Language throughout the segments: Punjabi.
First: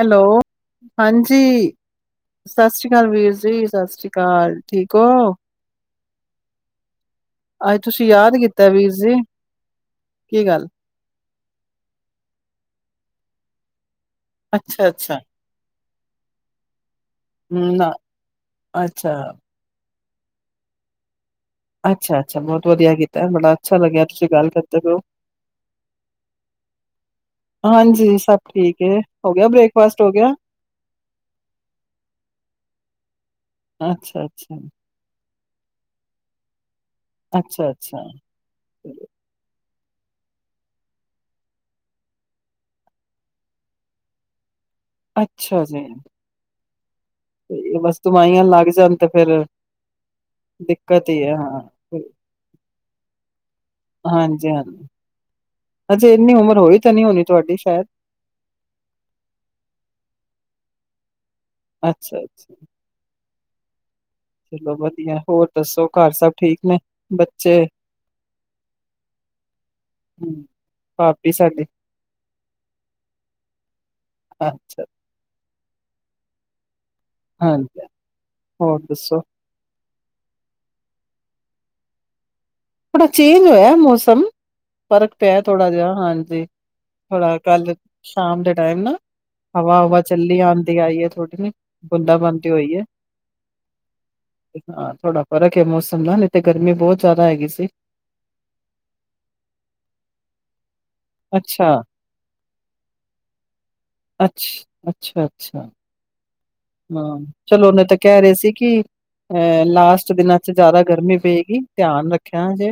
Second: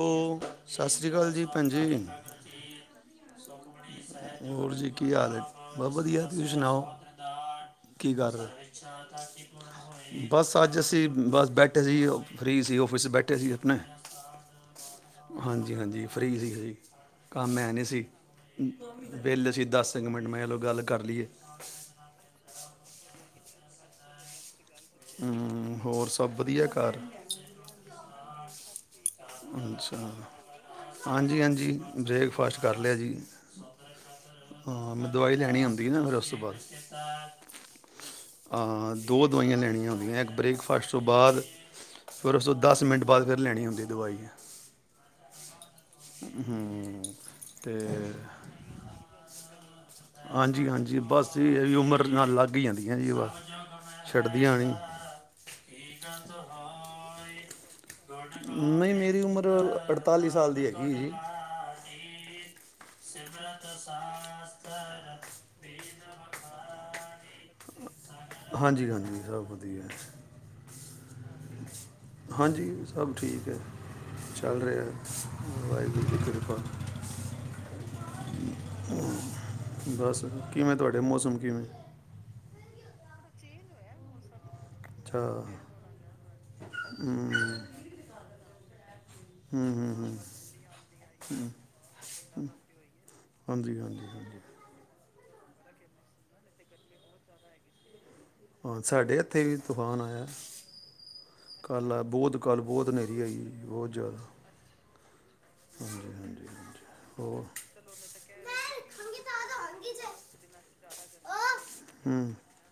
ਓ ਸਤਿ ਸ੍ਰੀ ਅਕਾਲ ਹਾਂਜੀ ਜੀ ਭੈਣ ਜੀ ਸਤਿ ਸ੍ਰੀ ਅਕਾਲ ਵੀਰ ਜੀ ਸਤਿ ਸ੍ਰੀ ਅਕਾਲ ਹੋਰ ਜੀ ਠੀਕ ਕੀ ਹੋ। ਹਾਲ ਹੈ ਬਹੁਤ ਵਧੀਆ ਤੁਸੀਂ ਸੁਣਾਓ। ਅੱਜ ਤੁਸੀਂ ਕੀ ਕਰ ਯਾਦ ਕੀਤਾ ਵੀਰ ਜੀ, ਰਹੇ? ਕੀ ਬਸ ਗੱਲ? ਅੱਜ ਅਸੀਂ ਬਸ ਬੈਠੇ ਸੀ ਉਹ ਫਰੀ ਸੀ ਔਫਿਸ ਚ ਬੈਠੇ ਸੀ ਅਪਣੇ ਅੱਛਾ- ਅੱਛਾ। ਫ੍ਰੀ ਸੀ ਅਸੀ। ਕੰਮ ਹੈ ਨਹੀਂ ਸੀ, ਅੱਛਾ। ਵੇਹਲੇ ਸੀ ਦੱਸ ਤਿਨ ਮਿੰਟ ਮੈਂ ਚੱਲੋ ਗੱਲ ਕਰ ਲਈਏ। ਅੱਛਾ- ਅੱਛਾ, ਬਹੁਤ ਵਧੀਆ ਕੀਤਾ ਬੜਾ ਅੱਛਾ ਲੱਗਿਆ ਤੁਸੀਂ ਗੱਲ ਕਰ ਹੈਲੋ ਹਮ, ਹੋਰ ਸਭ ਵਧੀਆ ਘਰ ਹਾਂਜੀ ਸਭ ਠੀਕ [unintelligible] ਬ੍ਰੇਕਫਾਸਟ ਅੱਛਾ ਹੋ ਗਿਆ? ਹਾਂਜੀ ਹਾਂਜੀ ਬ੍ਰੇਕਫਾਸਟ ਕਰ ਲਿਆ ਜੀ। ਅੱਛਾ-ਅੱਛਾ, ਹਾਂ, ਮੈਂ ਦਵਾਈ ਲੈਣੀ ਹੁੰਦੀ ਹੈ ਨਾ ਫਿਰ ਉਸ ਤੋਂ ਬਾਅਦ। ਅੱਛਾ-ਅੱਛਾ, ਅੱਛਾ ਅੱਛਾ ਹਾਂ, ਦੋ ਦਵਾਈਆਂ ਲੈਣੀਆਂ ਇੱਕ ਬ੍ਰੇਕਫਾਸਟ ਤੋਂ ਬਾਅਦ ਫਿਰ ਉਸ ਤੋਂ ਦਸ ਮਿੰਟ ਬਾਅਦ ਫਿਰ ਲੈਣੀ ਹੁੰਦੀ ਦਵਾਈ। [inaudible] ਅੱਛਾ ਜੀ। [inaudible] ਤੇ ਬਸ ਦਵਾਈਆਂ ਲੱਗ ਜਾਣ ਤੇ ਫੇਰ ਹਾਂਜੀ ਹਾਂਜੀ ਦਿੱਕਤ ਹੀ ਬਸ ਐ, ਇਹ ਹਾਂ ਹੈ ਵੀ ਉਮਰ ਨਾਲ ਲੱਗ ਹੀ ਜਾਂਦੀਆਂ ਜੀ ਬਸ ਹਾਂਜੀ, ਛੱਡਦੀਆਂ ਨਹੀਂ ਹਾਂਜੀ ਹਜੇ ਇੰਨੀ ਉਮਰ ਹੋਈ ਤਾਂ ਨੀ ਹੋਣੀ ਤੁਆਡੀ। ਹੋਰ ਨਈਂ ਮੇਰੀ ਉਮਰ ਅੜਤਾਲੀ ਸਾਲ ਦੀ ਹੈਗੀ ਐ ਜੀ। ਅੱਛਾ, ਅੱਛਾ। [inaudible] ਚਲੋ ਵਧੀਆ ਹੋਰ ਦੱਸੋ ਘਰ ਸਭ ਠੀਕ ਨੇ। ਬਚ ਹਾਂਜੀ, ਹਾਂਜੀ ਸਭ ਵਧੀਆ। ਭਾਬੀ ਸਾਡੀ ਹਾਂਜੀ ਸਭ ਠੀਕ ਐ, ਚੱਲ ਅੱਛਾ ਰਿਹਾ ਬਸ ਵਾਹਿਗੁਰੂ ਦੀ ਕਿਰਪਾ ਹਾਂਜੀ, ਹੋਰ ਦੱਸੋ ਬਸ ਕਿਵੇਂ ਤੁਹਾਡੇ ਮੌਸਮ ਕਿਵੇਂ ਥੋੜ੍ਹਾ ਚੇਂਜ ਹੋਇਆ, ਮੌਸਮ। ਫਰਕ ਅੱਛਾ ਪਿਆ ਥੋੜਾ ਜਿਹਾ, ਹਾਂਜੀ ਹੂੰ ਥੋੜਾ ਕੱਲ ਸ਼ਾਮ ਦੇ ਟਾਈਮ ਨਾ। ਹੂੰ ਹੂੰ ਹਵਾ, ਹਵਾ ਹੂੰ। ਚੱਲੀ ਆੰਦੀ ਆਈ ਐ, ਥੋੜ੍ਹੀ ਨ ਬੁੰਦਾ ਬੰਦੀ ਹੋਈ ਐ, ਹਾਂਜੀ ਹਾਂਜੀ ਹਾਂਜੀ ਹਾਂ ਥੋੜਾ ਫਰਕ ਏ ਮੌਸਮ ਦਾ ਨਈਂ ਤੇ ਗਰਮੀ ਬਹੁਤ ਜ਼ਿਆਦਾ ਹੈਗੀ ਸੀ। [unintelligible] ਹਾਂ, ਸਾਡੇ ਇੱਥੇ ਵੀ ਤੂਫਾਨ ਆਇਆ। ਅੱਛਾ ਕਲ ਅ ਬੋਤ ਕੱਲ੍ਹ ਬਹੁਤ ਨੇਰ੍ਹੀ ਆਈ ਏ ਬਹੁਤ ਜ਼ਿਆਦਾ ਅੱਛ ਅੱਛਾ। ਅੱਛਾ। ਹਾਂਜੀ ਹਾਂਜੀ ਹਾਂਜੀ ਹਾਂ ਹੋਰ ਚਲੋ ਨਹੀਂ ਤੇ ਕਹਿ ਰਹੇ ਸੀ ਕਿ, ਅ ਲਾਸਟ ਦਿਨਾਂ ਚ ਜ਼ਿਆਦਾ ਗਰਮੀ ਪਏਗੀ ਧਿਆਨ ਹੂੰ ਰੱਖਿਆ ਜੇ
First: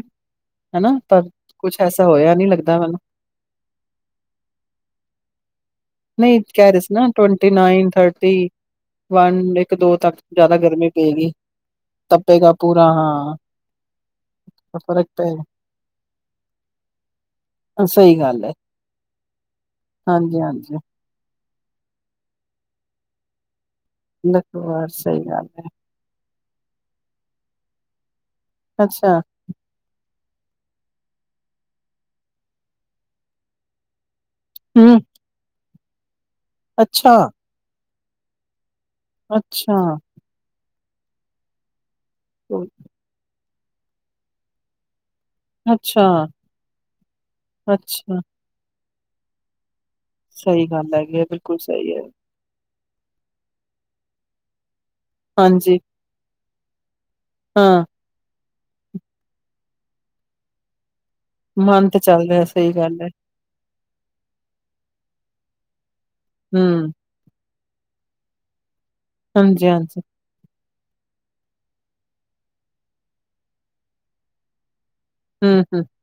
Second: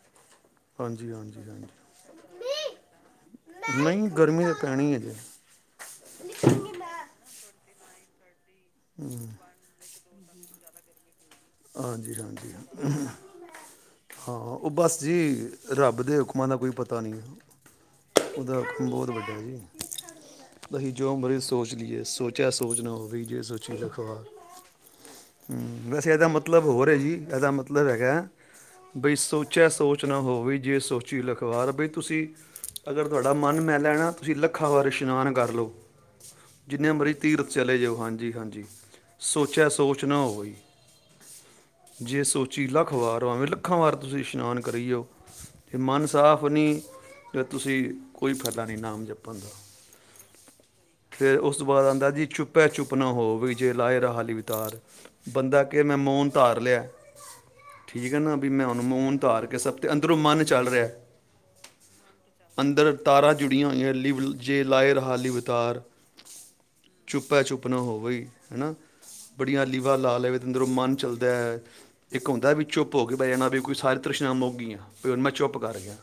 ਹਨਾਂ! ਹਾਂਜੀ ਪਰ ਹਾਂਜੀ ਕੁਛ ਐਸਾ ਹੋਇਆ ਨੀ ਲੱਗਦਾ ਮੈਨੂੰ। ਹਾਂਜੀ ਨਹੀਂ ਗਰਮੀ ਤਾਂ ਪੈਣੀ ਹੈ ਜੀ ਨਈਂ ਕਹਿ ਰਹੇ ਸੀ ਨਾ twenty nine, thirty. One, ਇੱਕ, ਦੋ, ਤੱਕ। ਜ਼ਿਆਦਾ ਗਰਮੀ ਪਏਗੀ। ਹਾਂਜੀ, ਤਪੇਗਾ ਹਾਂਜੀ, ਪੂਰਾ ਹਾਂ ਹਾਂ ਉਹ ਤਾਂ ਬਸ ਫ਼ਰਕ ਜੀ ਪਏਗਾ ਰੱਬ ਦੇ ਹੁਕਮਾਂ ਦਾ ਕੋਈ ਪਤਾ ਨਹੀਂ ਐ, ਸਹੀ ਗੱਲ ਹੈ ਉਹਦਾ ਹੁਕਮ ਬਹੁਤ ਵੱਡਾ ਜੀ ਹਾਂਜੀ ਹਾਂਜੀ ਅਸੀ ਜੋ ਮਰੀਜ਼ ਸੋਚ ਲਈਏ, ਸੋਚਿਆ ਸੋਚ ਨਾ ਹੋਵੀ ਜੇ ਸੋਚ ਲਖਵਾਰ ਸਹੀ ਗੱਲ ਹੈ। ਹਮ ਵੈਸੇ ਇਹਦਾ ਮਤਲਬ ਹੋਰ ਹੈ ਜੀ, ਇਹਦਾ ਮਤਲਬ ਹੈਗਾ। ਬਈ ਅੱਛਾ ਸੋਚਿਆ ਸੋਚ ਨਾ ਹੋਵੇ ਜੇ ਸੋਚੀ ਲਖਵਾਰ, ਬਈ ਤੁਸੀਂ ਅਗਰ ਤੁਹਾਡਾ ਮਨ ਮੈਲਾ ਹੇ ਨਾ ਤੁਸੀਂ ਲੱਖਾਂ ਵਰ ਹਮ ਇਸ਼ਨਾਨ ਕਰ ਲਉ। ਜਿਨੇ ਮਰਜੀ ਅੱਛਾ ਤੀਰਥ ਚਲੇ ਜਾਓ। ਹਾਂਜੀ-ਹਾਂਜੀ। ਸੋਚਿਆ ਅੱਛਾ ਸੋਚ ਨਾ ਹੋਈ। ਜੇ ਸੋਚੀ ਲੱਖ ਵਾਰ ਪਾਵੇ ਲ ਲੱਖਾ ਵਾਰ ਤੁਸੀਂ ਇਸ਼ਨਾਨ ਕਰੀ ਜਾਓ। ਜੈ ਮਨ ਅੱਛਾ ਸਾਫ਼ ਨਹੀਂ, ਤੇ ਤੁਸੀਂ ਅੱਛਾ ਕੋਈ ਫਾਇਦਾ ਨਹੀਂ ਨਾਮ ਜਪਣ ਦਾ ਸਹੀ ਗੱਲ ਹੈਗੀ ਏ ਫਿਰ ਉਸ ਬਿਲਕੁਲ ਤੋਂ ਬਾਅਦ ਸਹੀ ਹੈ। ਆਂਦਾ ਜੀ ਚੁੱਪੈ ਚੁੱਪ ਨਾ ਹੋਵੇ ਜੇ ਲਾਏ ਰਹਾ ਲੀਵਤਾਰ ਹਾਂਜੀ। ਮੈਂ ਮੋਨ ਧਾਰ ਲਿਆ। ਹਾਂ ਠੀਕ ਹੈ ਨਾ। ਮੈਂ ਹਨੂੰ ਮੋਨ ਧਾਰ ਕੇ ਸਭ ਤੇ ਅੰਦਰੋਂ ਮਨ ਚੱਲ ਰਿਹਾ। ਮਨ ਤੇ ਚੱਲ ਰਿਹਾ ਸਹੀ ਅੰਦਰ ਗੱਲ ਹੈ ਤਾਰਾਂ ਜੁੜੀਆਂ ਹੋਈਆ, ਲਿਵ ਜੇ ਲਾਏ ਰਿਹਾ ਲਿਵ ਤਾਰ ਹਮ ਚੁੱਪਾ-ਚੁੱਪ ਨਾ ਹੋਵੇ ਹਨਾ। ਬੜੀਆਂ ਹਾਂਜੀ ਲਿਵਾ ਹਾਂਜੀ ਲਾ ਲਵੇ ਅੰਦਰੋਂ ਮਨ ਚੱਲਦਾ, ਇੱਕ ਹੁੰਦਾ ਵਿੱਚੋ ਭੋਗ ਪੇ ਜਾਣਾ ਵੀ ਸਾਰੀ ਤਰੀਸ਼ਨਾ ਮੁਕ ਗਈਆਂ। ਫੇਰ ਮੈਂ ਚੁੱਪ ਹਮ ਕਰ ਹਮ ਗਿਆ,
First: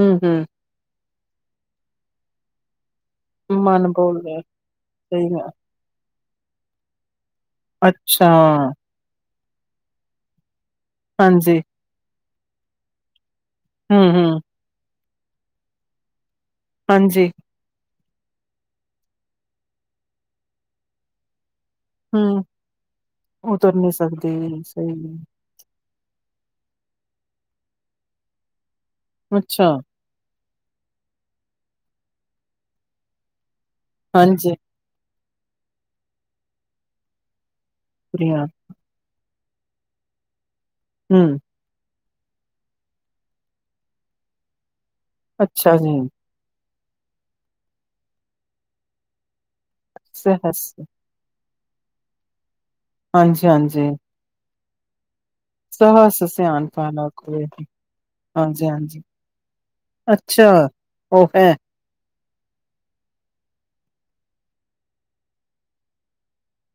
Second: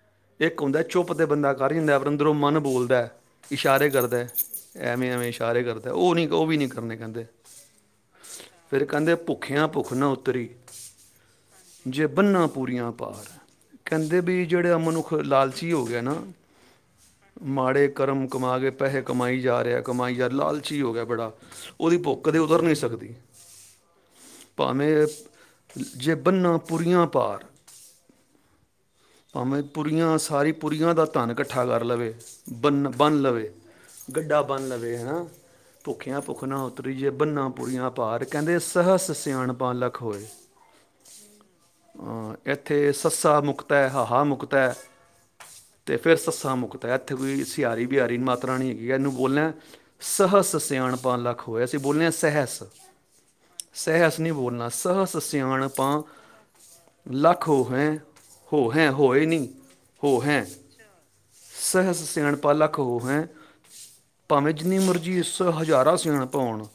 ਹਮ ਹਮ ਇੱਕ ਹੁੰਦਾ ਚੁੱਪ ਉ ਤੇ ਬੰਦਾ ਕਰ ਜਾਂਦਾ, ਪਰ ਅੰਦਰੋਂ ਮਨ ਬੋਲਦਾ। ਇਸ਼ਾਰੇ ਮਨ ਕਰਦਾ, ਬੋਲ ਰਿਹਾ ਐਵੇਂ-ਐਵੇਂ ਸਹੀ ਗੱਲ ਇਸ਼ਾਰੇ ਕਰਦਾ, ਉਹ ਨਹੀਂ। ਉਹ ਵੀ ਨਹੀਂ ਕਰਨੇ ਕਹਿੰਦੇ। ਅੱਛਾ। ਫਿਰ ਕਹਿੰਦੇ ਭੁੱਖ ਭੁੱਖਿਆ ਭੁੱਖ ਨਾ ਉੱਤਰੀ। ਹਾਂਜੀ। ਬੰਨਾ ਪੂਰੀਆਂ ਪਾਰ ਕਹਿੰਦੇ ਹੂੰ-ਹੂੰ, ਵੀ ਜਿਹੜੇ ਮਨੁੱਖ ਲ ਲਾਲਚੀ ਹੋ ਗੇ ਨਾ। ਹਾਂਜੀ। ਮਾੜੇ ਕਰਮ ਕਮਾ ਕੇ ਪੈਸਹੇ ਕਮਾਈ ਜਾ ਰੇਯਾ ਏ, ਕਮਾਈ ਜਾ ਰੇਯਾ ਏ, ਲਾਲਚੀ ਹੋ ਗੇਆ ਬੜਾ। ਓਦੀ ਭੁੱਖ ਕਦੇ ਉਦਰ ਨੀ ਸਕਦੀ। ਉਤਰ ਨੀ ਸੱਕਦੀ ਸਹੀ ਭਾਵੇਂ ਜੇ ਬੰਨਾ ਪੁਰੀਆ ਭਾਰ ਭਾਵੇਂ ਅੱਛਾ, ਪੁਰੀਆਂ ਸਾਰੀ ਪੁਰੀਆਂ ਦਾ ਧੰਨ ਕੱਠਾ ਕਰ ਲਵੇ ਬੰਨ-ਬੰਨ੍ਹ ਲਵੇ ਗੱਡਾ ਹਾਂਜੀ ਬੰਨ ਲਵੇ ਹਣਾਂ। ਭੁਖੇਆ-ਭੁਖ ਨਾ ਉਤਰੀ ਜੇ ਬੰਨਾ ਪੂਰੀਆ ਭਾਰ। ਭਾਰ ਕੁੜੀਆਂ ਕੈਂਦੇ ਸਹਸ ਸਿਆਣਪ ਤਾ ਲੱਖ ਹੋਏ ਹੂੰ ਐਥੇ ਸੱਸਾ ਮੁਕਤਾ ਐ ਹਾਹਾ ਮੁਕਤਾ ਐ ਅੱਛਾ ਜੀ, ਤੇ ਫੇਰ ਸੱਸਾਂ ਮੁਕ ਤ ਐਥੇ ਕੋਈ ਸਿਆਰੀ ਬਿਆਰੀ ਮਾਤ੍ਰਾ ਨੀ ਹੈਗੀ ਏਨੂੰ ਬੋਲਨੈ ਸਹਸ ਸਿਆਣਪਾ ਲੱਖ ਓ ਅਸੀਂ ਬੋਲਨੇ ਆਂ ਸੇਹੈਸ। ਹਾਂਜੀ-ਹਾਂਜੀ, ਸੇਹਸ ਨਹੀਂ ਬੋਲਨਾ ਸਹਸ ਸਿਆਣਪਾਂ ਸਹਸ ਸਿਆਨ ਪਾਲਾ ਕੋਇ, ਲੱਖ ਹੋਹੈਂ, ਹੋਹੈਂ, ਹਾਂਜੀ-ਹਾਂਜੀ, ਹੋਏ ਨੀ ਹੋਹੈਂ ਅੱਛਾ। ਉਹ ਹੈ ਸਹੈਸ ਸਿਆਣ ਲੱਖ ਹੋਹੈਂ ਭਾਵੇਂ ਜਿੰਨੀ ਮਰਜੀ ਇਸ ਹਜ਼ਾਰਾਂ ਸਿਆਣਪਾਂ ਹੋਣ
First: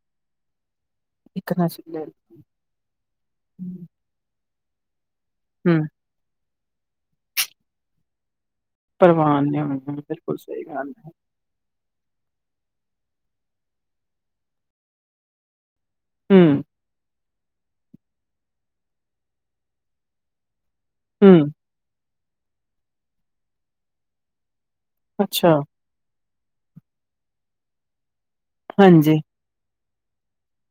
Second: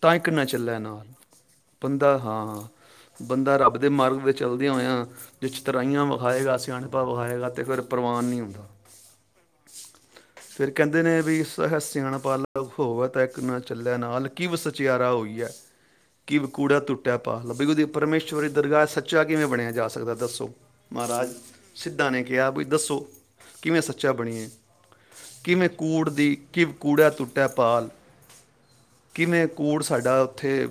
ਤ ਇ ਇੱਕ ਨਾ ਚੱਲੈ ਨਾਲ। ਇੱਕ ਨਾ ਚੁੱਲੇ ਬੰਦਾ ਹਾਂ, ਹਾਂ ਬੰਦਾ ਰੱਬ ਦੇ ਮਾਰਗ ਵਿੱਚ ਚਲਦੀਆਂ ਹੋਆਂ ਜਿ 'ਚ ਹੂੰ, ਤਰਾਈਆਂ ਵਖਾਏਗਾਸ ਸਿਆਣਪਾ ਵਖਾਏਗਾ, ਤੇ ਫਿਰ ਪ੍ਰਵਾਨ ਨਹੀਂ ਹੁੰਦਾ ਪਰਵਾਨ ਨਹੀਂ ਹੋਂਦ ਬਿਲਕੁਲ ਸਹੀ ਫਿਰ ਗੱਲ ਕਹਿੰਦੇ ਐ। ਨੇ ਵੀ ਸਹ [unintelligible] ਹੋਵੈ ਤਾਂ ਏਕ ਨਾ ਚੱਲੈ ਨਾਲ ਕਿਵ ਸਚੇਆਰਾ ਹੋ ਹੋਈਐ ਕਿਵ ਕੂੜੈ ਤੂਟੈ [unintelligible] ਪਰਮੇਸ਼ਵਰ ਈ ਦਰਗਾ ਚ ਸੱਚਾ ਕਿਵੇਂ ਬਣੇਆ ਜਾ ਸਕਦਾ ਦੱਸੋ? ਮਾਰਾਜ ਹੂੰ-ਹੂੰ, ਸਿੱ ਲੋਕਾ ਨੇ ਕੇਆ ਬਈ ਦੱਸੋ, ਕਿਵੇਂ ਸੱਚਾ ਬਣੀਏ? ਅੱਛਾ, ਕਿਵੇੈਂ ਕੂੜ ਦੀ ਕਿਵਕੂੜਾ ਤੁੱਟੈ ਪਾਰ ਹਾਂਜੀ, ਕਿਵੇਂ ਕੋਟਸ ਸਾਡਾ ਉੱਥੇ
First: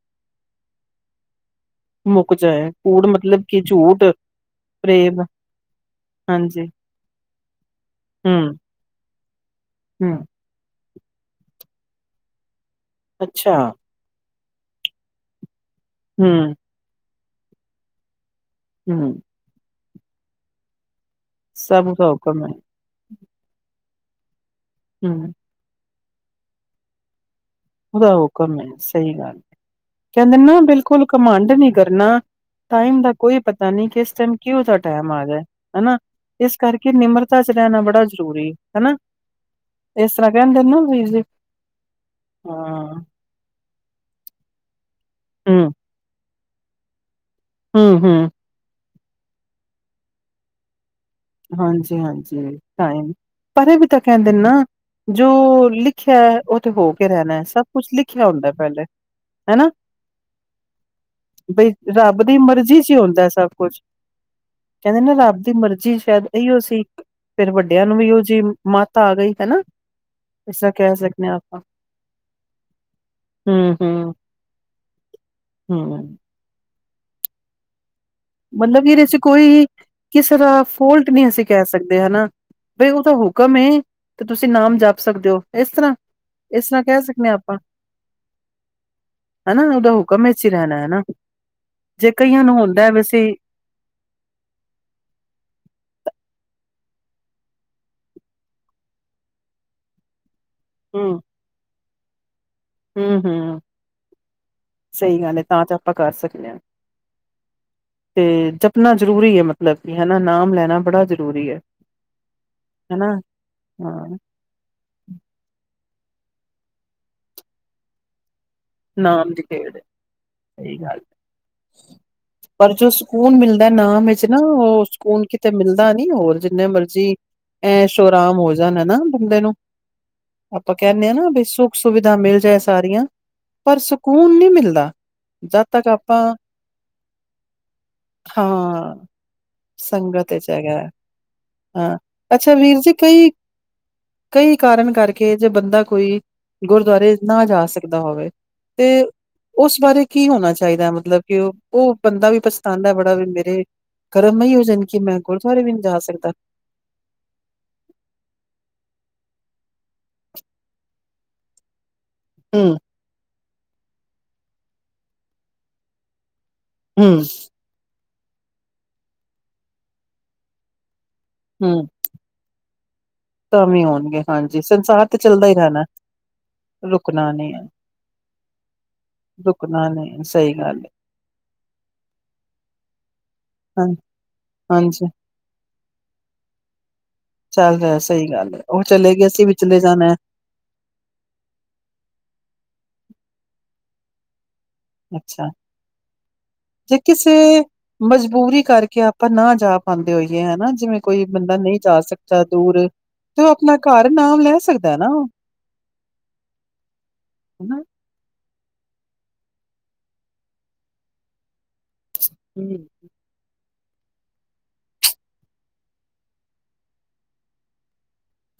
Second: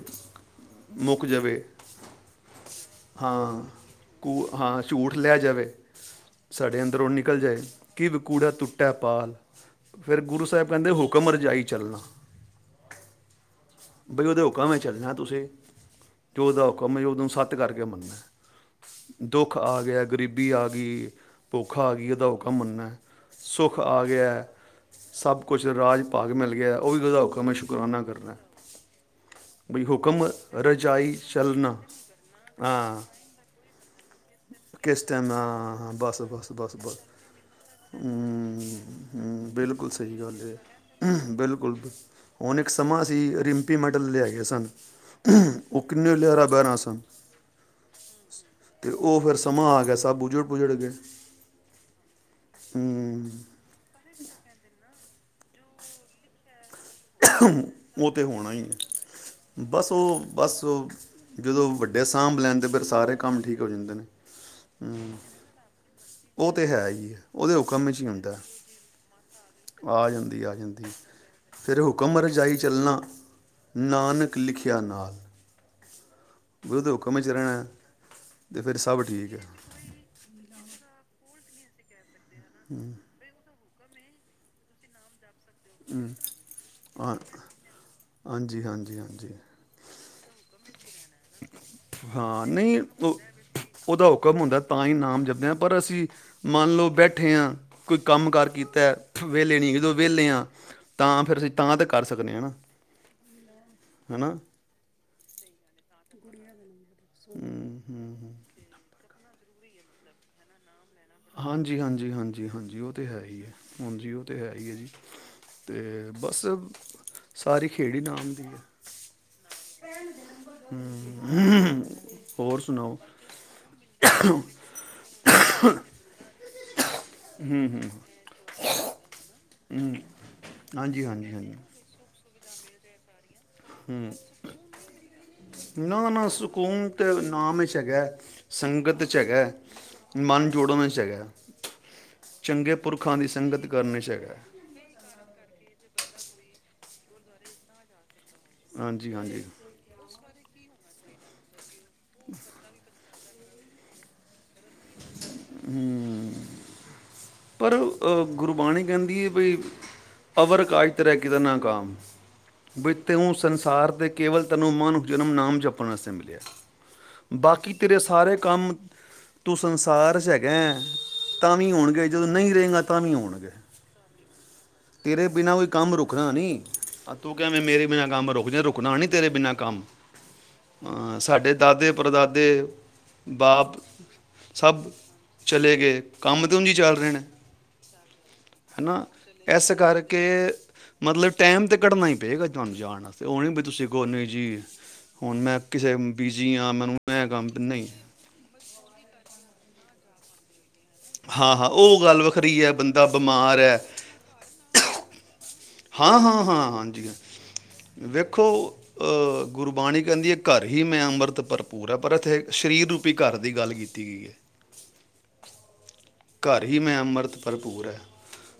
ਮੁੱਕ ਜਾਵੇ ਮੁੱਕ ਜਾਏ ਕੂੜ ਮਤਲਬ ਕਿ ਹਾਂ ਝੂਠ ਕੂ ਹਾਂ ਝੂਠ ਪ੍ਰੇਮ ਲਿਆ ਜਾਵੇ ਹਾਂਜੀ, ਸਾਡੇ ਅੰਦਰ ਉਹ ਨਹੀਂ ਨਿਕਲ ਜਾਏ ਕਿਵ ਕੂੜਾ ਹੂੰ-ਹੂੰ, ਤੁਟੈ ਪਾਰ ਫਿਰ ਗੁਰੂ ਸਾਹਿਬ ਕਹਿੰਦੇ ਹੋ ਕਮਰ ਜਾਈ ਚੱਲਣਾ ਅੱਛਾ ਬਈ ਉਹਦੇ ਹੁਕੁਮ ਮੈਂ ਚੱਲਣਾ ਤੁਸੀਂ ਜੋ ਹੂੰ-ਹੂੰ। ਉਸਦਾ ਹੁਕੁਮ ਏ ਸੱਤ ਕਰਕੇ ਮੰਨਣਾ ਦੁੱਖ ਆ ਗਿਆ ਗ਼ਰੀਬੀ ਆ ਗਈ ਸਭ ਭੁਖਾ ਆ ਗਈ ਉਹਦਾ ਇਹਦਾ ਹੁਕਮ ਕਾ ਹੈ ਮੰਨਨਾ ਸੁੱਖ ਆ ਗਿਆ ਹਮ ਸਭ ਕੁਛ ਰਾਜ ਭਾਗ ਵੀ ਮਿਲ ਗਿਆ ਉਹ ਵੀ ਉਸਦਾ ਹੁਕੁਮ ਉਹਦਾ ਹੁਕਮ ਹੈ ਸਹੀ ਗੱਲ ਬਈ ਹੁਕਮ ਕਹਿੰਦੇ ਨਾ ਬਿਲਕੁਲ ਰਜਾਈ ਘਮੰਡ ਨੀ ਚੱਲਣਾ ਕਰਨਾ ਟਾਈਮ ਹਾਂ ਦਾ ਕੋਈ ਪਤਾ ਨਹੀਂ ਕਿਸ ਟਾਈਮ ਕਿਹੋ ਜਿਹਾ ਕਿਸ ਟਾਈਮ ਆ ਜਾਏ ਹਾਂ ਹਾਂ ਹਨਾ ਬਸ ਬਸ ਇਸ ਬਸ ਕਰਕੇ ਬਸ ਨਿਮਰਤਾ ਚ ਰਹਿਣਾ ਬੜਾ ਜ਼ਰੂਰੀ ਹਨਾ ਬਿਲਕੁਲ ਇਸ ਸਹੀ ਤਰ੍ਹਾਂ ਗੱਲ ਕਹਿੰਦੇ ਨਾ ਵੀਰ ਹੈ ਜੀ ਬਿਲਕੁਲ ਹੁਣ ਇੱਕ ਹਾਂ ਸਮਾਂ ਸੀ [unintelligible] ਲਿਆ ਗਏ ਸਨ ਹਮ ਉਹ ਕਿੰਨੇ [unintelligible] [unintelligible] ਹਮ ਹਮ ਤੇ ਉਹ ਫਿਰ ਸਮਾਂ ਆ ਗਿਆ ਸਭ ਉੱਜੜ ਬੁਝੜ ਗਏ ਹਾਂਜੀ ਹਾਂਜੀ ਟਾਈਮ ਹੂੰ ਪਰ ਵੀ ਤਾਂ ਕਹਿੰਦੇ ਨਾ ਜੋ ਲਿਖਿਆ ਹੋ ਕੇ ਰਹਿਣਾ ਸਭ ਕੁਛ ਉਹ ਤੇ ਲਿਖਿਆ ਹੁੰਦਾ ਹੋਣਾ ਹੀ ਪਹਿਲੇ ਹੈ ਹਨਾ ਬਸ ਉਹ ਬਸ ਉਹ ਜਦੋਂ ਬਈ ਵੱਡੇ ਰੱਬ ਦੀ ਸਾਂਭ ਲੈਣ ਤੇ ਮਰਜੀ ਫਿਰ ਚ ਹੀ ਸਾਰੇ ਹੁੰਦਾ ਕੰਮ ਸਭ ਠੀਕ ਹੋ ਕੁੱਛ ਜਾਂਦੇ ਨੇ ਕਹਿੰਦੇ ਨਾ ਹੂੰ ਰੱਬ ਦੀ ਮਰਜ਼ੀ ਸ਼ਾਇਦ ਉਹ ਇਹੀਓ ਤਾਂ ਸੀ। ਹੈ ਹੀ ਹੈ ਫੇਰ ਉਹਦੇ ਵੱਡਿਆਂ ਹੁਕਮ ਨੂੰ ' ਹੀ ਵੀ ਉਹ ਹੁੰਦਾ ਜੀ ਮੱਤ ਆ ਗਈ ਹਨਾ। ਆ ਜਾਂਦੀ ਆ ਇਸ ਤਰ੍ਹਾਂ ਜਾਂਦੀ ਕਹਿ ਸਕਦੇ ਹਾਂ ਆਪਾਂ ਫਿਰ ਹੁਕਮ ਰਜਾਈ ਚੱਲਣਾ ਹੂੰ, ਨਾਨਕ ਲਿਖਿਆ ਨਾਲ ਹਮ ਉਹਦੇ ਹੁਕੁਮ ਚ ਰਹਿਣਾ ਤੇ ਫਿਰ ਮਤਲਬ ਸਭ ਇਹਦੇ ਚ ਠੀਕ ਹੈ ਕੋਈ ਕਿਸੇ ਦਾ ਫੋਲਟ ਨਹੀਂ ਸੀ ਕਹਿ ਸਕਦੇ ਹਨਾ ਬਈ ਉਹ ਤਾਂ ਹੁਕਮ ਏ ਤੇ ਤੁਸੀਂ ਨਾਮ ਜਪ ਸਕਦੇ ਹੋ ਇਸ ਤਰ੍ਹਾਂ ਇਸ ਤਰ੍ਹਾਂ ਕਹਿ ਸਕਦੇ ਹਾਂ ਆਪਾਂ ਹਾਂਜੀ ਹਾਂਜੀ ਹਾਂਜੀ ਹਨਾ ਉਹਦਾ ਹੁਕਮ ਵਿੱਚ ਹੀ ਰਹਿਣਾ ਹੈ ਜੇ ਕਈਆਂ ਹਾਂ ਨੂੰ ਨਹੀਂ ਹੁੰਦਾ ਵੈਸੇ ਉਹਦਾ ਹੁਕਮ ਹੁੰਦਾ ਤਾਂ ਹੀ ਨਾਮ ਜਪਦੇ ਪਰ ਅਸੀਂ ਮੰਨ ਲਓ ਬੈਠੇ ਹਾਂ ਕੋਈ ਕੰਮ ਕਾਰ ਕੀਤਾ ਵਿਹਲੇ ਨਹੀਂ ਜਦੋਂ ਵਿਹਲੇ ਹਾਂ ਤਾਂ ਫਿਰ ਅਸੀਂ ਤਾਂ ਤੱਕ ਕਰ ਸਕਦੇ ਹੈ ਨਾ ਹਮ ਹਮ ਸਹੀ ਗੱਲ ਹੈ ਤਾਂ ਚ ਆਪਾਂ ਕਰ ਸਕਦੇ ਹਾਂ ਹੂੰ ਹੂੰ ਹੂੰ। ਤੇ ਜਪਣਾ ਜ਼ਰੂਰੀ ਹੈ ਮਤਲਬ ਕਿ ਹਨਾ ਨਾਮ ਲੈਣਾ ਬੜਾ ਜ਼ਰੂਰੀ ਹੈ ਹਾਂਜੀ ਹਾਂਜੀ ਹਾਂਜੀ ਹਾਂਜੀ ਉਹ ਤਾਂ ਹਨਾ ਹੈ ਹੀ ਹੈ ਹਾਂਜੀ ਹਾਂ ਉਹ ਤਾਂ ਹੈ ਹੀ ਹੈ ਜੀ ਤੇ ਬਸ ਸਾਰੀ ਖੇਡ ਹੀ ਨਾਮ ਦੀ ਹੈ ਨਾਮ ਦੀ ਖੇਡ ਸਹੀ ਗੱਲ ਹੋਰ ਪਰ ਜੋ ਸੁਣਾਓ ਸਕੂਨ ਮਿਲਦਾ ਨਾਮ ਵਿੱਚ ਨਾ ਹੂੰ, ਉਹ ਸਕੂਨ ਕਿਤੇ ਮਿਲਦਾ ਨੀ ਹੋਰ ਜਿੰਨੇ ਜੀ ਐਸ਼ੋ ਅਰਾਮ ਹੋ ਜਾਣ ਹਨ ਨਾ ਬੰਦੇ ਆਪਾਂ ਹਾਂਜੀ ਕਹਿੰਦੇ ਹਾਂ ਨਾ ਹਾਂਜੀ ਵੀ ਸੁੱਖ ਸੁਵਿਧਾ ਮਿਲ ਤੇ ਸਾਰੀਆਂ ਪਰ ਹਮ ਸਕੂਨ ਨਹੀਂ ਮਿਲਦਾ ਜਦ ਤੱਕ ਨਾ ਆਪਾਂ ਨਾ ਸਕੂਨ ਤੇ ਨਾਮ ਚ ਹੈਗਾ ਹਾਂ ਸੰਗਤ ਚ ਹੈਗਾ ਸੰਗਤ ਚ ਮਨ ਜੋੜਨ ਹੈ। ਚ ਹੈਗਾ ਹਾਂ ਅੱਛਾ ਚੰਗੇ ਵੀਰ ਜੀ ਪੁਰਖਾਂ ਦੀ ਕਈ ਸੰਗਤ ਕਰਨ ਚ ਹੈਗਾ ਕਈ ਕਾਰਨ ਕਰਕੇ ਕਿ ਜੇ ਬੰਦਾ ਕੋਈ ਗੁਰਦੁਆਰੇ ਨਾ ਜਾ ਸਕਦਾ ਹੋਵੇ ਤੇ ਹਾਂਜੀ ਹਾਂਜੀ ਉਸ ਬਾਰੇ ਕੀ ਹੋਣਾ ਚਾਹੀਦਾ ਮਤਲਬ ਮਤਲਬ ਕਿ ਉਹ ਉਹ ਬੰਦਾ ਵੀ ਪਛਤਾਉਦਾ ਹੈ ਬੜਾ ਵੀ ਮੇਰੇ ਕਰਮ [unintelligible] ਕਿ ਮੈਂ ਗੁਰਦੁਆਰੇ ਵੀ ਨੀ ਜਾ ਸਕਦਾ ਪਰ ਅਹ ਗੁਰਬਾਣੀ ਕਹਿੰਦੀ ਕੀ ਬਈ ਅਵਰ ਕਾਜ ਤੇਰੇ ਕਿ ਦਾ ਨਾਕਾਮ ਹੂੰ, ਬਝਤੇ ਹ ਸੰਸ ਸਾਰ ਕੇਵਲ ਤਨੋ ਮਨ ਜਨਮ ਨਾਮ ਜਪਣ ਵਾਸਤੇ ਮਿਲਿਆ ਹੂੰ, ਸੀ। ਬਾਕੀ ਤੇਰੇ ਸਾਰੇ ਕੰਮ ਤੁਸੀਂ ਸੰਸਾਰ ਚ ਹੈਗਾਂ। ਤਾਂ ਵੀ ਹੂੰ ਹੋਣਗੇ ਜਦੋਂ ਨਹੀਂ ਰਹੇਗਾ ਤਾਂ ਵੀ ਹੋਣਗੇ। ਤਾਂ ਵੀ ਹੋਣਗੇ ਹਾਂਜੀ ਸੰਸਾਰ ਤੇ ਤੇਰੇ ਚੱਲਦਾ ਬਿਨਾਂ ਹੀ ਕੋਈ ਰਹਿਣਾ ਕੰਮ ਰੁਕਣਾ ਨੀਂ, ਆ ਰੁਕਣਾ ਤੂੰ ਨੀ ਕਿਵੇਂ ਹੈ ਮੇਰੇ ਬਿਨਾਂ ਕੰਮ ਰੁਕ ਜੇ ਰੁਕਣਾ ਨੀਂ ਤੇਰੇ ਬਿਨਾਂ ਕੰਮ ਰੁਕਣਾ ਨੀ ਸਹੀ ਗੱਲ ਹੈ ਅਹ ਸਾਡੇ ਦਾਦੇ ਪੜਦਾਦੇ ਬਾਪ ਹਾਂ ਸਭ ਹਾਂਜੀ ਚਲੇ ਗਏ ਕੰਮ ਤੇ ਊਂਝ ਈ ਚੱਲ ਰਿ ਣੇ ਚੱਲ ਰਿਹਾ ਸਹੀ ਗੱਲ ਹੈ ਉਹ ਹਨਾਂ? ਚਲੇ ਗਏ ਅਸੀਂ ਵੀ ਇਸ ਚਲੇ ਜਾਣਾ ਕਰਕੇ ਮਤਲਬ ਟੈਮ ਤੇ ਘੱਢਨਾ ਹੀ ਪਏਗਾ ਤੁਹਾਨੂੰ ਜਾਣ ਅਤੇ ਉਹਨ ਵੀ ਤੁਸੀਂ ਇੱਕ ਕੋ ਨਹੀਂ ਜੀ ਹੁਣ ਅੱਛਾ ਮੈਂ ਕਿਸੇ ਬਿਜ਼ੀ ਆ ਮੈਨੂੰ ਜੇ ਮੈਂ ਕਿਸੇ ਕੰਮ ਨਹੀਂ ਮਜਬੂਰੀ ਕਰਕੇ ਆਪਾਂ ਨਾ ਚਾਹ ਪਾਉਂਦੇ ਹੋਈਏ ਹਨਾਂ! ਜਿਵੇਂ ਕੋਈ ਹਾਂ ਬੰਦਾ ਹਾਂ ਨਹੀਂ ਜਾ ਉਹ ਗੱਲ ਸਕਦਾ ਵੱਖਰੀ ਹੈ ਦੂਰ ਐ, ਬੰਦਾ ਤੇ ਉਹ ਬਿਮਾਰ ਆਪਣਾ ਹੈ ਘਰ ਨਾਮ ਲੈ ਸਕਦਾ ਨਾਂ। ਹਾਂ, ਹਾਂ, ਹਾਂ, ਹਾਂਜੀ। ਹਨਾ ਵੇਖੋ ਗੁਰਬਾਣੀ ਕਹਿੰਦੀ ਐ ਘਰ ਹੀ ਮੈਂ ਅੰਮ੍ਰਿਤ ਪਰ ਪੂਰਾ ਪਰ ਇੱਥੇ ਸਰੀਰ ਰੂਪੀ ਘਰ ਦੀ ਗੱਲ ਕੀਤੀ। ਜੀ ਘਰ ਹੀ ਮੈਂ ਅੰਮ੍ਰਿਤ ਭਰਪੂਰ ਐ।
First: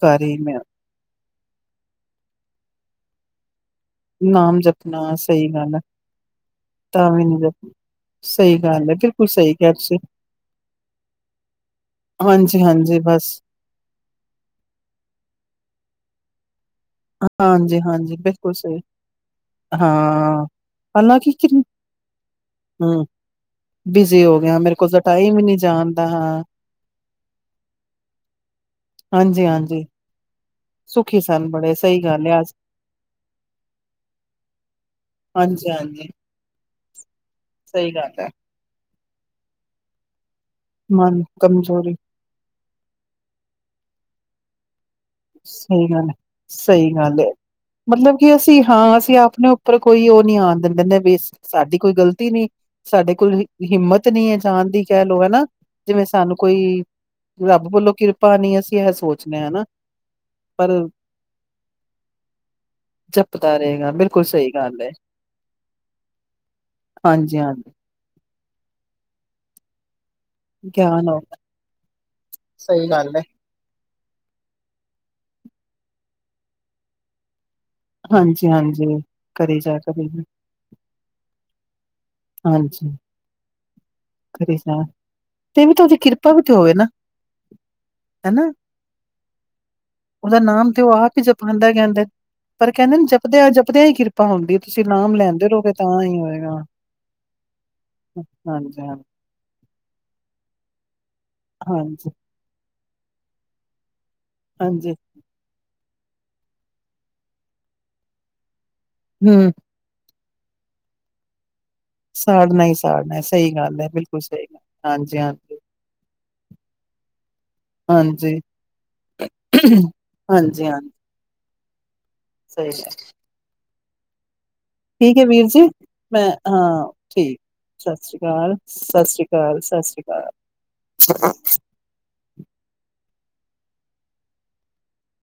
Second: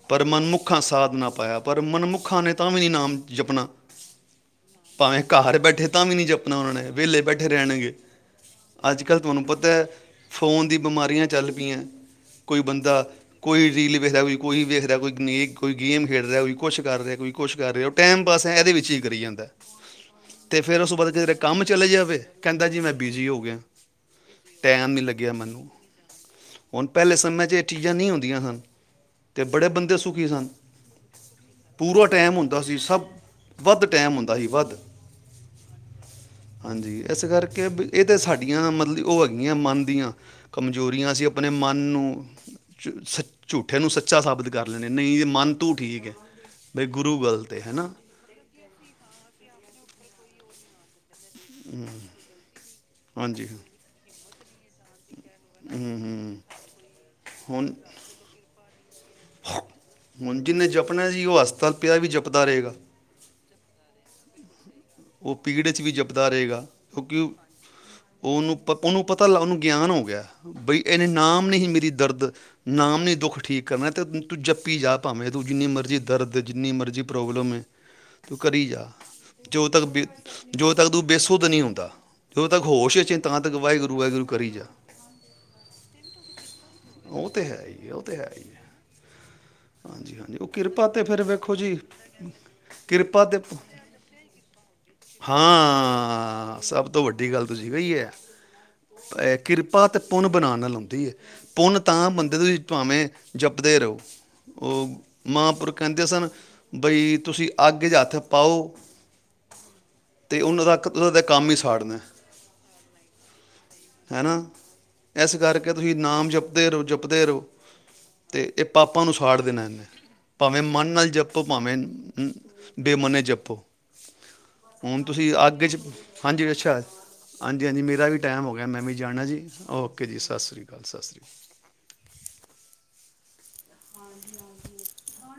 ਘਰ ਪਰ ਹੀ ਮੈਂ ਮਨਮੁੱਖਾਂ ਸਾਧ ਨਾ ਪਾਇਆ ਪਰ ਮਨਮੁੱਖਾਂ ਨੇ ਤਾਂ ਵੀ ਨੀ ਨਾਮ ਜਪਣਾ। ਨਾਮ ਜਪਣਾ ਭਾਵੇਂ ਸਹੀ ਘਰ ਗੱਲ ਹੈ ਬੈਠੇ ਤਾਂ ਵੀ ਨਹੀਂ ਜਪਣਾ ਉਹਨਾਂ ਨੇ ਤਾਂ ਵਿਹਲੇ ਵੀ ਨੀ ਬੈਠੇ ਜਪਣਾ ਰਹਿਣਗੇ ਸਹੀ ਗੱਲ ਹੈ ਅੱਜ ਕੱਲ੍ਹ ਬਿਲਕੁਲ ਤੁਆਨੂੰ ਸਹੀ ਪਤਾ ਕਿਹਾ ਐ ਤੁਸੀਂ ਫੋਨ ਦੀ ਬਿਮਾਰੀਆਂ ਚੱਲ ਪਈਆਂ। ਹਾਂਜੀ ਹਾਂਜੀ ਬੰਦਾ, ਬਸ ਕੋਈ ਰੀਲ ਵੇਖਦਾ, ਕੋਈ ਕੋਈ ਵੇਖਦਾ ਕੋਈ ਨ ਕੋਈ ਗੇਮ ਖੇਡ ਰ ਕੋਈ ਕੁਛ ਕਰਦੇ ਕੋਈ, ਕੁਛ ਕਰ ਰਹੇ ਹੋ, ਉਹ ਹਾਂਜੀ-ਹਾਂਜੀ, ਟਾਈਮ ਬਸ ਬਿਲਕੁਲ ਇਹਦੇ ਸਹੀ ਵਿੱਚ ਹੀ ਕਰੀ ਜਾਂਦਾ ਹਾਂ, ਤੇ ਫਿਰ ਉਸ ਤੋਂ ਬਾਅਦ ਕਿਸੇ ਹਾਲਾਂਕਿ ਦੇ ਕੰਮ ਚਲੇ ਜਾਵੇ, ਕਹਿੰਦਾ ਜੀ ਮੈਂ ਹੂੰ, ਬਿਜ਼ੀ ਹੋ ਗਿਆ ਬਿਜ਼ੀ ਹੋ ਗਿਆ ਮੇਰੇ ਟਾਈਮ ਕੋਲ ਤਾਂ ਨਹੀਂ ਲੱਗਿਆ ਹੀ ਨਹੀਂ ਮੈਨੂੰ ਜਾਣਦਾ ਹਾਂ, ਹੁਣ ਪਹਿਲੇ ਮੈਂ ਚ ਇਹ ਚੀਜ਼ਾਂ ਨਹੀਂ ਹੁੰਦੀਆਂ ਹਨ ਤੇ ਬੜੇ ਹਾਂਜੀ-ਹਾਂਜੀ। ਬੰਦੇ ਸੁਖੀ ਹਾਂ ਸੁਖੀ ਸਨ ਬੜੇ ਸਹੀ ਗੱਲ ਐ, ਸੀ ਸਭ ਵੱਧ ਟਾਈਮ ਹੁੰਦਾ ਸੀ ਵੱਧ ਹਾਂਜੀ ਹਾਂਜੀ ਹਾਂਜੀ। ਇਸ ਕਰਕੇ ਵੀ ਇਹ ਤਾਂ ਸਾਡੀਆਂ ਮਤਲਬ ਉਹ ਹੈਗੀਆਂ ਮੰਨਦੀਆਂ ਕਮਜ਼ੋਰੀਆਂ ਮਨ ਸੀ ਆਪਣੇ ਮਨ ਕਮਜ਼ੋਰੀ ਨੂੰ ਝ ਸ ਝੂਠੇ ਨੂੰ ਸੱਚਾ ਸਾਬਤ ਕਰ ਲੈਂ ਸਹੀ ਗੱਲ ਬਈ ਸਹੀ ਗੁਰੂ ਗੱਲ ਹੈ ਗਲਤ ਹੈਨਾ ਮਤਲਬ ਕਿ ਅਸੀਂ ਹਾਂ ਅਸੀਂ ਆਪਣੇ ਉੱਪਰ ਕੋਈ ਉਹ ਨਹੀਂ ਆਉਣ ਦਿੰਦੇ ਜਿੰਨੇ ਵੀ ਸਾਡੀ ਕੋਈ ਗ਼ਲਤੀ ਨਹੀਂ ਸਾਡੇ ਕੋਲ ਹਾਂਜੀ ਹੂੰ ਹਿੰਮਤ ਨਹੀਂ ਹੈ ਦੀ ਕਹਿ ਹੈ ਨਾ ਜਿਵੇਂ ਸਾਨੂੰ ਹੂੰ ਕੋਈ ਰੱਬ ਹੁਣ ਬੋਲੋ ਕਿਰਪਾ ਨੀ ਅਸੀਂ ਸੋਚਣੇ ਹਨਾ ਜਿਹਨੇ ਜਪਣਾ ਜੀ ਉਹ ਹਸਪਤਾਲ ਪਿਆ ਵੀ ਜਪਦਾ ਰਹੇਗਾ ਪਤਾ ਰਹੇਗਾ ਬਿਲਕੁਲ ਸਹੀ ਗੱਲ ਹੈ। ਉਹ ਪੀੜ 'ਚ ਵੀ ਜਪਦਾ ਰਹੇਗਾ ਹਾਂਜੀ-ਹਾਂਜੀ ਉਹਨੂੰ ਪ ਉਹਨੂੰ ਪਤਾ ਲੱ ਉਹਨੂੰ ਗਿਆਨ ਹੋ ਗਿਆ ਬਈ ਇਹਨੇ ਗਿਆਨ ਹੋਗਾ ਨਾਮ ਨਹੀਂ ਹੀ ਮੇਰੀ ਦਰਦ ਸਹੀ ਨਾਮ ਨੇ ਹੀ ਗੱਲ ਏ। ਦੁੱਖ ਠੀਕ ਕਰਨਾ ਅਤੇ ਤੂੰ ਜੱਪੀ ਜਾ ਭਾਵੇਂ ਤੂੰ ਜਿੰਨੀ ਮਰਜ਼ੀ ਦਰਦ ਜਿੰਨੀ ਮਰਜ਼ੀ ਪ੍ਰੋਬਲਮ ਹੈ ਹਾਂਜੀ ਹਾਂਜੀ ਕਰੀ ਜਾ ਵੀ ਕਰੀ ਜਾ ਜੋ ਤਾਂ ਕਦੋਂ [unintelligible] ਤਾਂ ਨਹੀ ਹੁੰਦਾ ਜਦੋਂ ਤੱਕ ਹਾਂਜੀ ਹੋਸ਼ ਹੈ ਤਾਂ ਤੱਕ ਵਾਹਿਗੁਰੂ [unintelligible] ਵਾਹਿਗੁਰੂ ਕਰੀ ਜਾ ਉਹਦੀ ਕਿਰਪਾ ਵੀ ਤੇ ਹੋਵੇ ਨਾ ਉਹ ਤੇ ਹੈ ਹੀ ਹੈ, ਉਹ ਤੇ ਹੈ ਹੀ ਹਨਾ ਹੈ। ਹਾਂਜੀ ਹਾਂਜੀ ਉਹਦਾ ਨਾਮ ਤੇ ਕਿਰਪਾ ਉਹ ਆਪ ਹੀ ਫਿਰ ਵੇਖੋ ਜਪਾਂਉਂਦਾ ਜੀ ਕਹਿੰਦਾ ਪਰ ਕਹਿੰਦੇ ਕਿਰਪਾ ਤੇ ਜਪਦਿਆਂ ਜਪਦਿਆਂ ਹੀ ਕਿਰਪਾ ਹੁੰਦੀ ਤੁਸੀਂ ਨਾਮ ਲੈਂਦੇ ਰਹੋਗੇ ਤਾਂ ਹੀ ਹੋਏਗਾ ਹਾਂ ਸਭ ਤੋਂ ਵੱਡੀ ਗੱਲ ਤੁਸੀਂ ਕਹੀ ਹੈ ਹਾਂਜੀ ਹਾਂ ਕਿਰਪਾ ਅਤੇ ਪੁੰਨ ਬਣਾਉਣ ਨਾਲ ਆਉਂਦੀ ਹੈ ਪੁੰਨ ਤਾਂ ਹਾਂਜੀ ਬੰਦੇ ਤੁਸੀਂ ਭਾਵੇਂ ਜਪਦੇ ਰਹੋ ਉਹ ਹਾਂਜੀ ਮਾਂਪੁਰ ਕਹਿੰਦੇ ਸਨ ਬਈ ਤੁਸੀਂ ਅੱਗ ਚ ਹੱਥ ਪਾਓ ਹਮ ਤੇ ਉਹਨਾਂ ਦਾ ਦਾ ਕੰਮ ਹੀ ਸਾੜਨਾ ਸਾੜਨਾ ਹੀ ਸਾੜਨਾ ਸਹੀ ਗੱਲ ਹੈ ਬਿਲਕੁਲ ਹਨਾ ਸਹੀ ਗੱਲ ਇਸ ਹਾਂਜੀ-ਹਾਂਜੀ ਕਰਕੇ ਤੁਸੀਂ ਨਾਮ ਜਪਦੇ ਰਹੋ ਜਪਦੇ ਰਹੋ ਹਾਂਜੀ ਤੇ ਇਹ ਪਾਪਾ ਨੂੰ ਸਾੜ ਦੇਣਾ ਇਹਨੇ ਭਾਵੇਂ ਮਨ ਹਾਂਜੀ-ਹਾਂਜੀ ਨਾਲ ਜਪ ਭਾਵੇਂ ਸਹੀ ਬੇ ਮਨੇ ਜਪੋ ਹੁਣ ਠੀਕ ਹੈ ਤੁਸੀਂ ਵੀਰ ਜੀ ਅੱਗ 'ਚ ਮੈਂ ਹਾਂਜੀ ਅੱਛਾ ਹਾਂ ਠੀਕ ਹਾਂਜੀ ਹਾਂਜੀ ਸਤਿ ਮੇਰਾ ਵੀ ਸ੍ਰੀ ਟਾਈਮ ਹੋ ਅਕਾਲ ਗਿਆ ਮੈਂ ਵੀ ਸਤਿ ਸ੍ਰੀ ਜਾਣਾ ਜੀ ਅਕਾਲ ਸਤਿ ਸ੍ਰੀ ਓਕੇ ਜੀ ਅਕਾਲ ਸਤਿ ਸ਼੍ਰੀ ਅਕਾਲ ਸਤਿ ਸ਼੍ਰੀ ਅਕਾਲ ਹਾਂਜੀ ਹਾਂਜੀ